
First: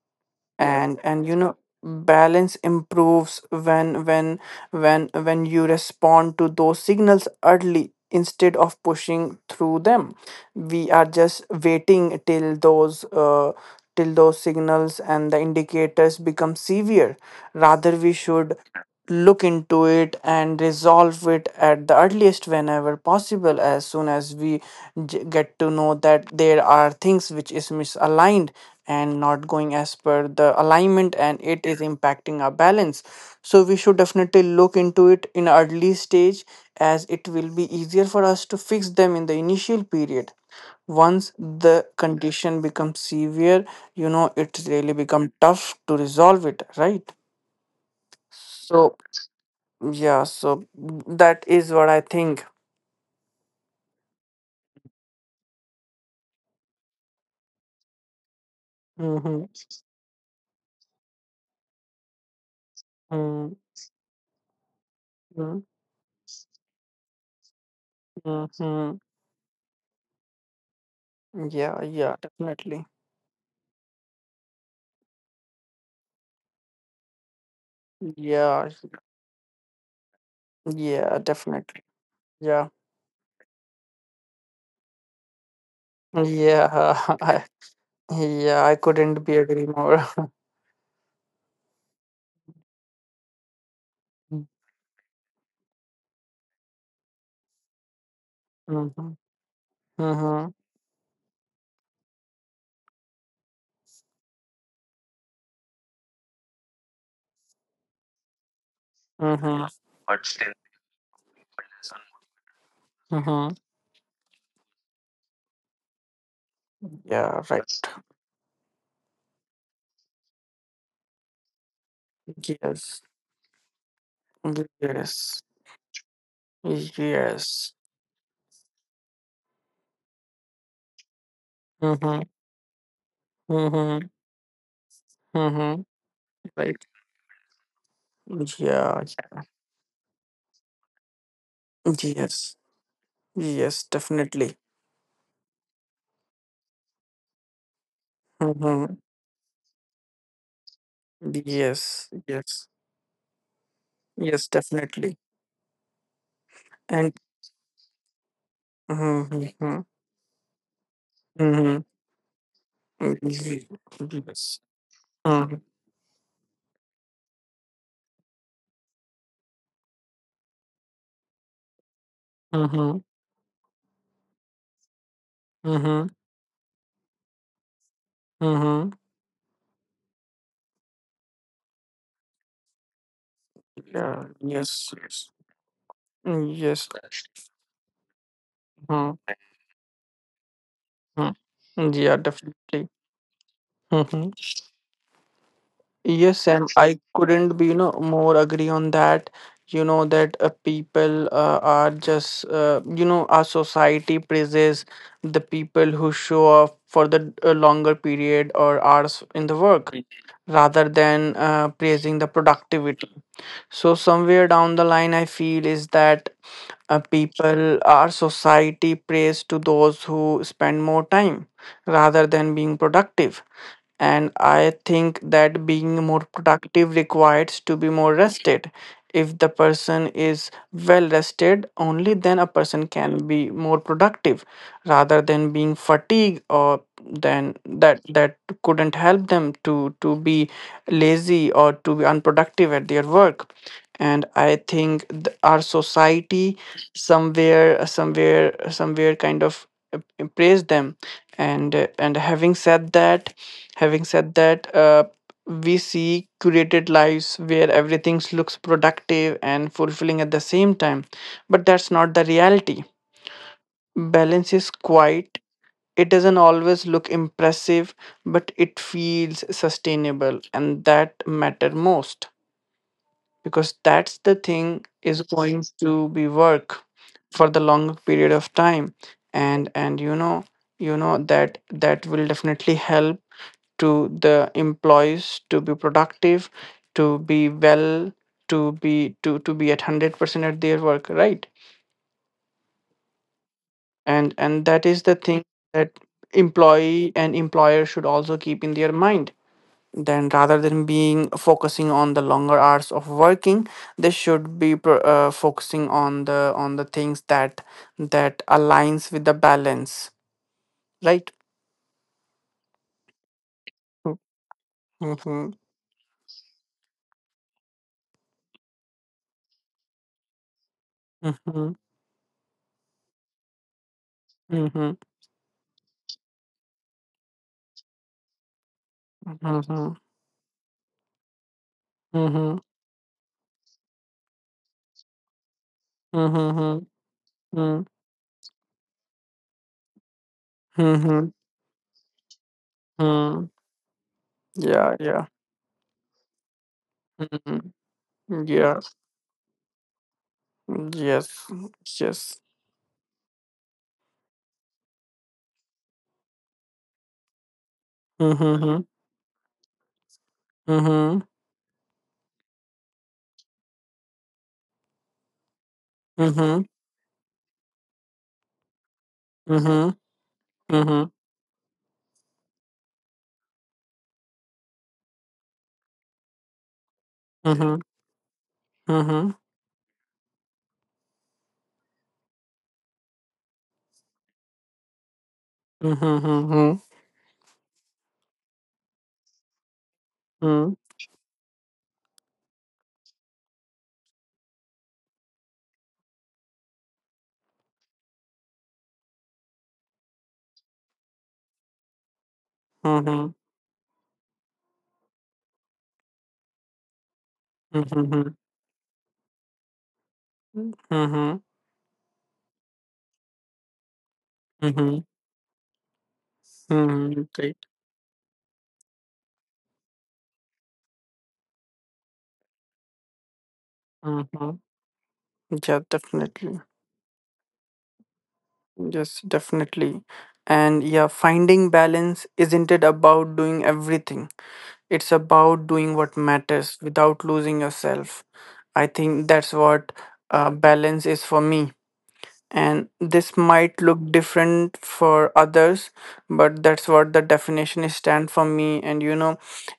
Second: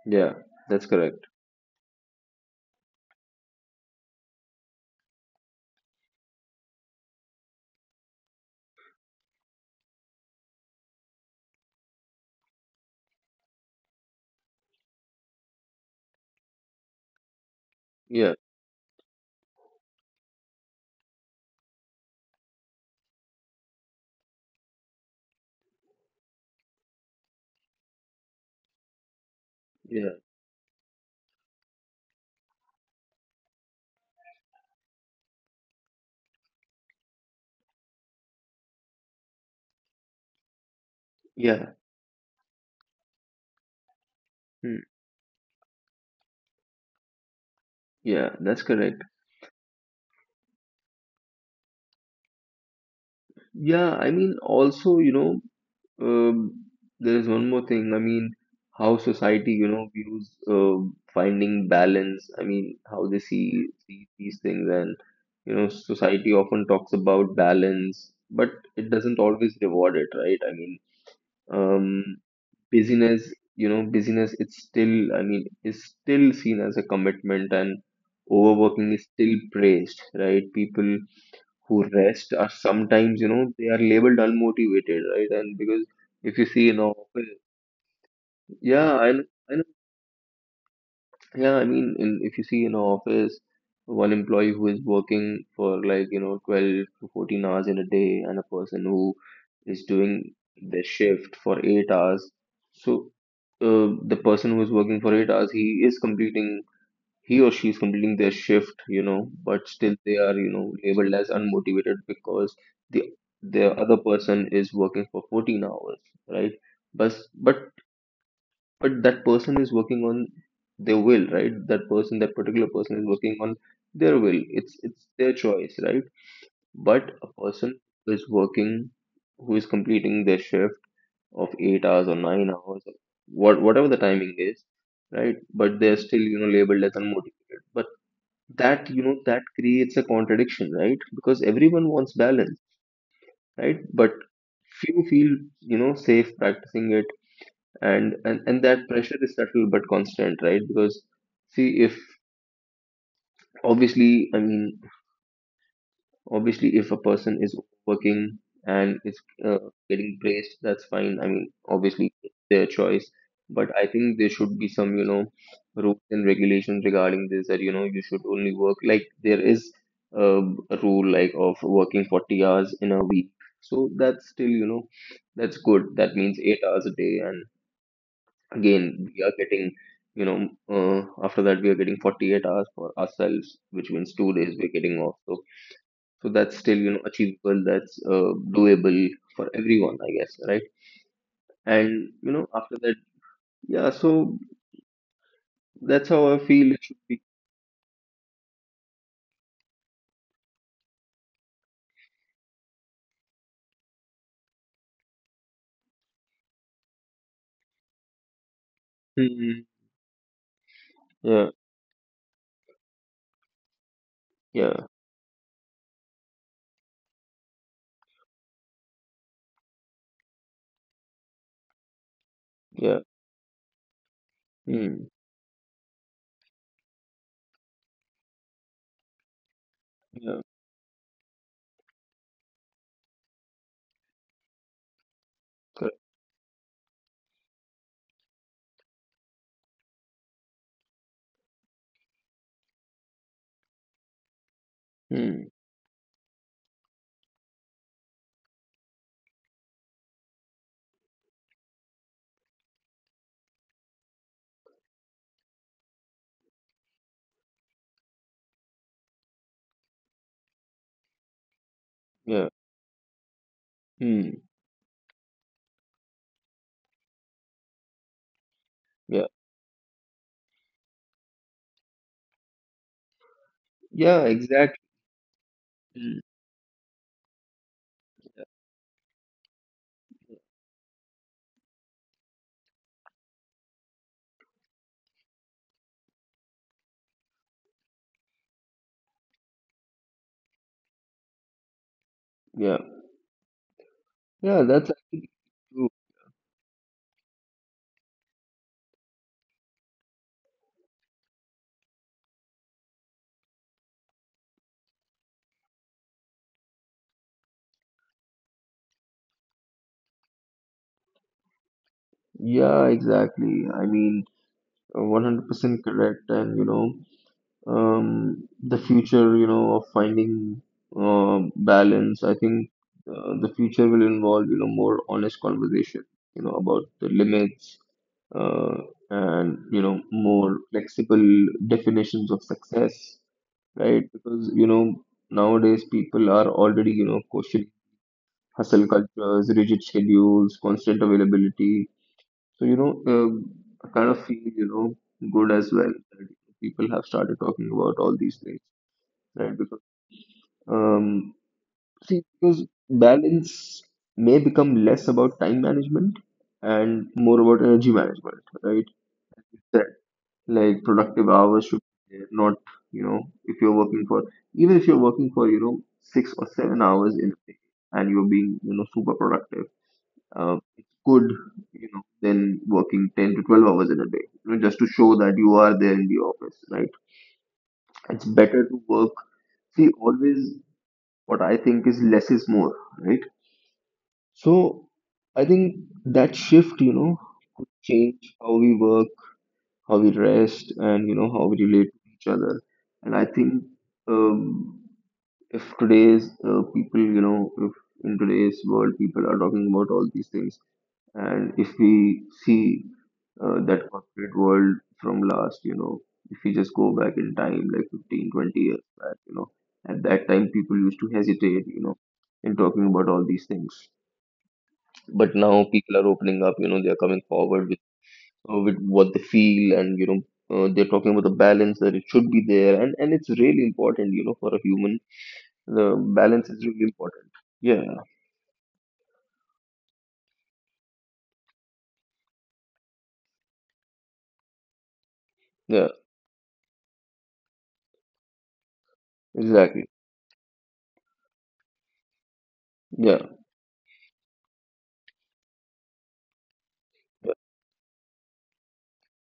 Speaker 1: yeah, that's
Speaker 2: and
Speaker 1: correct.
Speaker 2: and you know balance improves when when when when you respond to those signals early instead of pushing through them. We are just waiting till those uh, till those signals and the indicators become severe. Rather, we
Speaker 1: Yeah,
Speaker 2: should look into it and resolve it at the earliest whenever possible, as soon as we j- get to know that there are things which is misaligned and not going as
Speaker 1: yeah,
Speaker 2: per the alignment and it is impacting our balance. So we should definitely look into it in early stage, as it will be easier for us to fix them in the initial period. Once
Speaker 1: yeah.
Speaker 2: the condition becomes severe, you know it
Speaker 1: Hmm.
Speaker 2: really become tough to resolve it, right?
Speaker 1: Yeah, that's
Speaker 2: so
Speaker 1: correct.
Speaker 2: yeah, so that is what I think.
Speaker 1: Yeah, I mean, also, you know, Um, there is one more thing. I mean, how
Speaker 2: Mm-hmm.
Speaker 1: society, you know, views uh, finding balance. I mean, how they see, see these things, and
Speaker 2: Mm-hmm.
Speaker 1: you know, society often talks about balance, but it doesn't always reward it, right? I mean,
Speaker 2: Yeah,
Speaker 1: um,
Speaker 2: yeah, definitely.
Speaker 1: busyness, you know, busyness. It's still, I mean, is still seen as a commitment, and
Speaker 2: Yeah,
Speaker 1: overworking is still praised, right? People
Speaker 2: yeah, definitely.
Speaker 1: who rest are
Speaker 2: Yeah,
Speaker 1: sometimes, you know, they are labeled unmotivated, right? And because if you see in
Speaker 2: yeah,
Speaker 1: office.
Speaker 2: I, yeah, I
Speaker 1: Yeah, I
Speaker 2: couldn't
Speaker 1: know,
Speaker 2: be
Speaker 1: I
Speaker 2: agree
Speaker 1: know.
Speaker 2: more.
Speaker 1: Yeah, I mean, in, if you see in office one employee who is working for like, you know, twelve to fourteen hours in a day and a person
Speaker 2: Mm-hmm.
Speaker 1: who is doing
Speaker 2: Mm-hmm.
Speaker 1: their shift for eight hours. So uh, the person who is working for eight hours, he is completing he or she is completing their shift, you know,
Speaker 2: Mm-hmm.
Speaker 1: but still they are, you know, labeled as unmotivated because the
Speaker 2: Mm-hmm.
Speaker 1: the other person is working for fourteen hours, right? But
Speaker 2: Yeah, right.
Speaker 1: but but that person is working on their will, right? That person, that particular
Speaker 2: Yes,
Speaker 1: person is working on their will. It's it's their
Speaker 2: yes,
Speaker 1: choice, right? But a
Speaker 2: yes.
Speaker 1: person who is working, who is completing their shift of eight hours
Speaker 2: Mm-hmm.
Speaker 1: or nine hours, or what whatever the
Speaker 2: Mm-hmm.
Speaker 1: timing is, right?
Speaker 2: Mm-hmm.
Speaker 1: But they're still, you know,
Speaker 2: Right.
Speaker 1: labeled as unmotivated. But that,
Speaker 2: Yeah,
Speaker 1: you know, that creates a contradiction, right? Because everyone wants
Speaker 2: yes,
Speaker 1: balance,
Speaker 2: yes,
Speaker 1: right? But
Speaker 2: definitely.
Speaker 1: few feel, you know, safe practicing it, and and, and
Speaker 2: Mm-hmm.
Speaker 1: that pressure is subtle but constant, right? Because see if
Speaker 2: Yes, yes,
Speaker 1: obviously
Speaker 2: yes,
Speaker 1: I mean
Speaker 2: definitely.
Speaker 1: obviously, if a
Speaker 2: And
Speaker 1: person is working and
Speaker 2: mm-hmm,
Speaker 1: is uh,
Speaker 2: mm-hmm,
Speaker 1: getting praised, that's fine. I mean,
Speaker 2: mm-hmm,
Speaker 1: obviously, it's their choice.
Speaker 2: mm-hmm,
Speaker 1: But I think there
Speaker 2: yes,
Speaker 1: should be some, you know,
Speaker 2: mm-hmm,
Speaker 1: rules and regulations regarding this, that, you know, you should only work, like, there is uh, a rule like of working forty hours
Speaker 2: mm-hmm,
Speaker 1: in a week. So that's still, you know, that's
Speaker 2: mm-hmm,
Speaker 1: good. That means eight hours a day. And
Speaker 2: mm-hmm,
Speaker 1: again, we are getting, you know, uh, after that, we are getting forty-eight hours for ourselves, which
Speaker 2: yeah,
Speaker 1: means two days we're
Speaker 2: yes,
Speaker 1: getting off.
Speaker 2: yes,
Speaker 1: So so
Speaker 2: mm,
Speaker 1: that's
Speaker 2: yes,
Speaker 1: still, you know, achievable, that's uh, doable
Speaker 2: mm-hmm,
Speaker 1: for everyone, I guess, right?
Speaker 2: mm-hmm, yeah,
Speaker 1: And you know, after
Speaker 2: definitely.
Speaker 1: that, yeah,
Speaker 2: Mm-hmm.
Speaker 1: so that's how
Speaker 2: Yes,
Speaker 1: I
Speaker 2: and
Speaker 1: feel it
Speaker 2: I
Speaker 1: should be.
Speaker 2: couldn't be, you know, more agree on that. You know that uh, people uh, are just, uh, you know, our society praises the people who show up for the uh, longer period or hours in the work.
Speaker 1: Mm,
Speaker 2: Mhm. Rather than uh,
Speaker 1: yeah,
Speaker 2: praising the productivity. So somewhere down the line,
Speaker 1: yeah,
Speaker 2: I feel is that uh, people, our society praise to those who spend more time rather than being
Speaker 1: yeah,
Speaker 2: productive. And I think
Speaker 1: mm,
Speaker 2: that being more productive requires to be more rested. If the person is
Speaker 1: yeah,
Speaker 2: well rested, only then a person can be more productive, rather than being fatigued,
Speaker 1: correct.
Speaker 2: or then that that couldn't help them to to be lazy or to be unproductive at their work. And I think th- our
Speaker 1: Mm,
Speaker 2: society somewhere somewhere somewhere kind of uh, praise them. And uh, and having said that, having said that uh, we see curated lives where everything looks productive and fulfilling at the same time, but that's not the reality.
Speaker 1: yeah,
Speaker 2: Balance is
Speaker 1: mm,
Speaker 2: quiet, it doesn't always look impressive, but it feels
Speaker 1: yeah,
Speaker 2: sustainable, and that matter most, because that's the thing
Speaker 1: yeah,
Speaker 2: is
Speaker 1: exactly.
Speaker 2: going to be work
Speaker 1: Mm,
Speaker 2: for the long period of time. And and you know you know that that will definitely help to the employees to be productive, to be well, to be to to be at one hundred percent at their work, right?
Speaker 1: yeah,
Speaker 2: and and that is the
Speaker 1: yeah, that's
Speaker 2: thing
Speaker 1: actually
Speaker 2: that
Speaker 1: true.
Speaker 2: employee and employer should also keep in their mind. Then rather than being focusing on the longer hours of working, they should be pro- uh, focusing on the on the things that that aligns with the balance, right?
Speaker 1: Yeah, exactly, I mean, uh,
Speaker 2: Mm-hmm.
Speaker 1: one hundred percent correct. And you know, um, the future, you know, of finding
Speaker 2: Mm-hmm.
Speaker 1: uh,
Speaker 2: Mm-hmm.
Speaker 1: balance. I think uh, the future will involve, you
Speaker 2: Mm-hmm.
Speaker 1: know, more honest conversation, you know, about the limits, uh, and, you know, more flexible definitions
Speaker 2: Mm-hmm.
Speaker 1: of success, right? Because, you know, nowadays people are
Speaker 2: Mm-hmm.
Speaker 1: already, you know, questioning hustle cultures, rigid schedules,
Speaker 2: Mm-hmm.
Speaker 1: constant availability. So, you
Speaker 2: Mm-hmm.
Speaker 1: know, uh, I kind of
Speaker 2: Yeah,
Speaker 1: feel,
Speaker 2: yeah,
Speaker 1: you know, good as well that people
Speaker 2: mm-hmm,
Speaker 1: have started talking
Speaker 2: yeah,
Speaker 1: about all these things. Right. Because,
Speaker 2: yes, yes,
Speaker 1: um, see, because balance may become less about time management and more
Speaker 2: mm-hmm.
Speaker 1: about energy management, right? That,
Speaker 2: Mm-hmm.
Speaker 1: like, productive hours should be there, not, you know, if you're working for, even if you're
Speaker 2: Mm-hmm.
Speaker 1: working
Speaker 2: Mm-hmm.
Speaker 1: for, you know, six or seven hours in a day and you're being, you know, super productive,
Speaker 2: Mm-hmm.
Speaker 1: um, it's good, you know, than working ten to twelve hours in a day, you know, just to show that you are there in the
Speaker 2: Mm-hmm.
Speaker 1: office,
Speaker 2: Mm-hmm.
Speaker 1: right? It's better to work. See, always what I think is less is more, right? So I think
Speaker 2: Mm-hmm.
Speaker 1: that shift, you know, could change how we work, how we rest, and you know how we relate to each other. And I think um, if today's uh, people, you know, if in today's world people are talking about all these things, and if we see
Speaker 2: Mm-hmm.
Speaker 1: uh, that corporate world from last, you know, if we just go back in
Speaker 2: Mhm,
Speaker 1: time, like
Speaker 2: mhm,
Speaker 1: fifteen, twenty years back, you know, at that time people
Speaker 2: mhm,
Speaker 1: used to hesitate, you know, in talking about all these things.
Speaker 2: mhm,
Speaker 1: But now people are opening up, you know,
Speaker 2: mhm,
Speaker 1: they are
Speaker 2: right.
Speaker 1: coming forward with, uh, with what they feel, and, you know, uh, they're talking about the balance, that it should be there. And, and it's really important,
Speaker 2: Mhm.
Speaker 1: you know, for a human,
Speaker 2: Yeah,
Speaker 1: the
Speaker 2: definitely.
Speaker 1: balance is really important. Yeah,
Speaker 2: Yes, definitely. And yeah, finding balance isn't it about doing everything? It's about doing what
Speaker 1: yeah,
Speaker 2: matters without losing yourself. I think that's what
Speaker 1: exactly.
Speaker 2: uh, balance is for me, and this
Speaker 1: Yeah,
Speaker 2: might look different for others, but that's what the
Speaker 1: yeah,
Speaker 2: definition is stand for me. And you know,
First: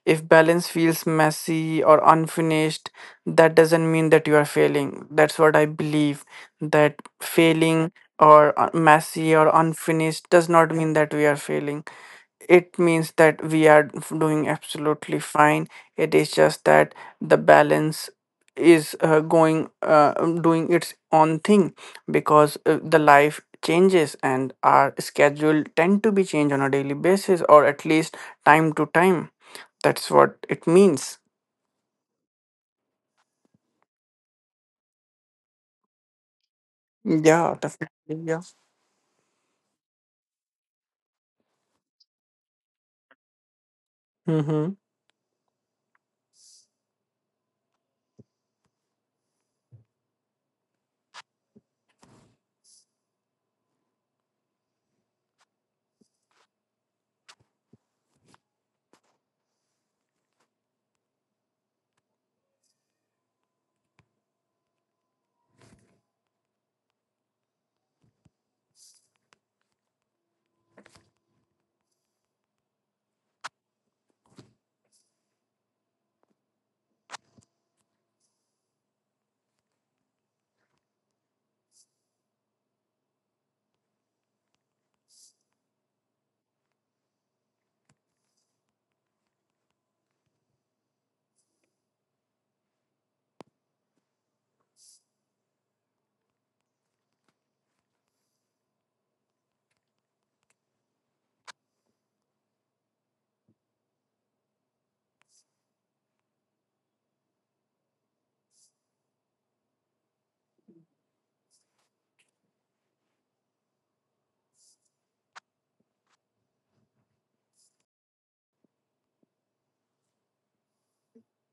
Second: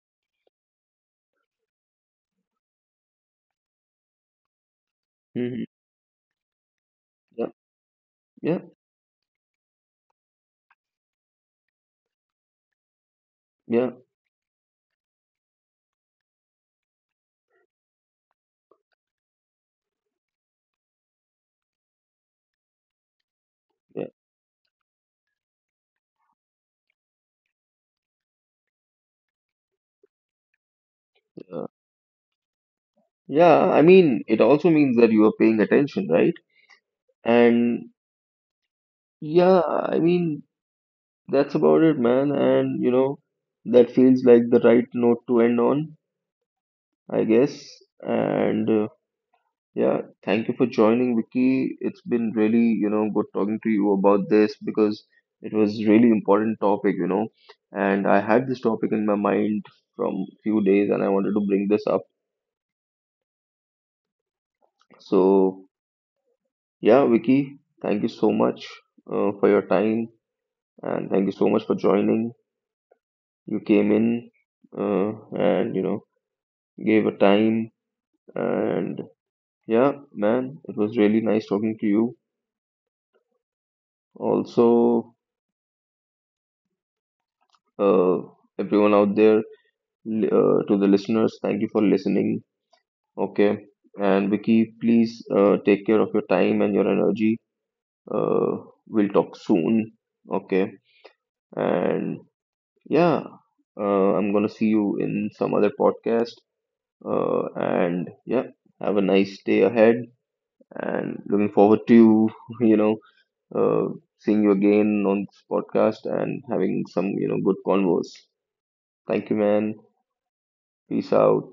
Speaker 2: if balance feels messy or unfinished, that doesn't mean that you are failing. That's what
Speaker 1: hmm,
Speaker 2: I believe, that
Speaker 1: yeah,
Speaker 2: failing or
Speaker 1: yeah,
Speaker 2: uh, messy or unfinished does not mean that we are failing. It means that we are
Speaker 1: yeah,
Speaker 2: f- doing absolutely fine. It is just that the balance is uh, going uh, um, doing its own thing, because uh, the life changes and our schedule tend to be changed on a daily basis, or at least time to time. That's what it means.
Speaker 1: yeah. Yeah, I mean, it also means that you are paying attention, right?
Speaker 2: Yeah, definitely.
Speaker 1: And
Speaker 2: Yeah.
Speaker 1: yeah, I mean, that's about it, man. And you know, that feels like the
Speaker 2: Mm-hmm.
Speaker 1: right note to end on, I guess. And uh, yeah, thank you for joining, Vicky. It's been really, you know, good talking to you about this, because it was really important topic, you know. And I had this topic in my mind from few days, and I wanted to bring this up. So yeah, Vicky, thank you so much uh, for your time and thank you so much for joining. You came in uh, and you know gave a time, and yeah, man, it was really nice talking to you. Also, uh, everyone out there, li- uh, to the listeners, thank you for listening. Okay, and Vicky, please uh, take care of your time and your energy. Uh, we'll talk soon. Okay, and yeah, uh, I'm gonna see you in some other podcast. Uh, and yeah, have a nice day ahead and looking forward to, you know, uh, seeing you again on this podcast and having some, you know, good converse. Thank you, man. Peace out.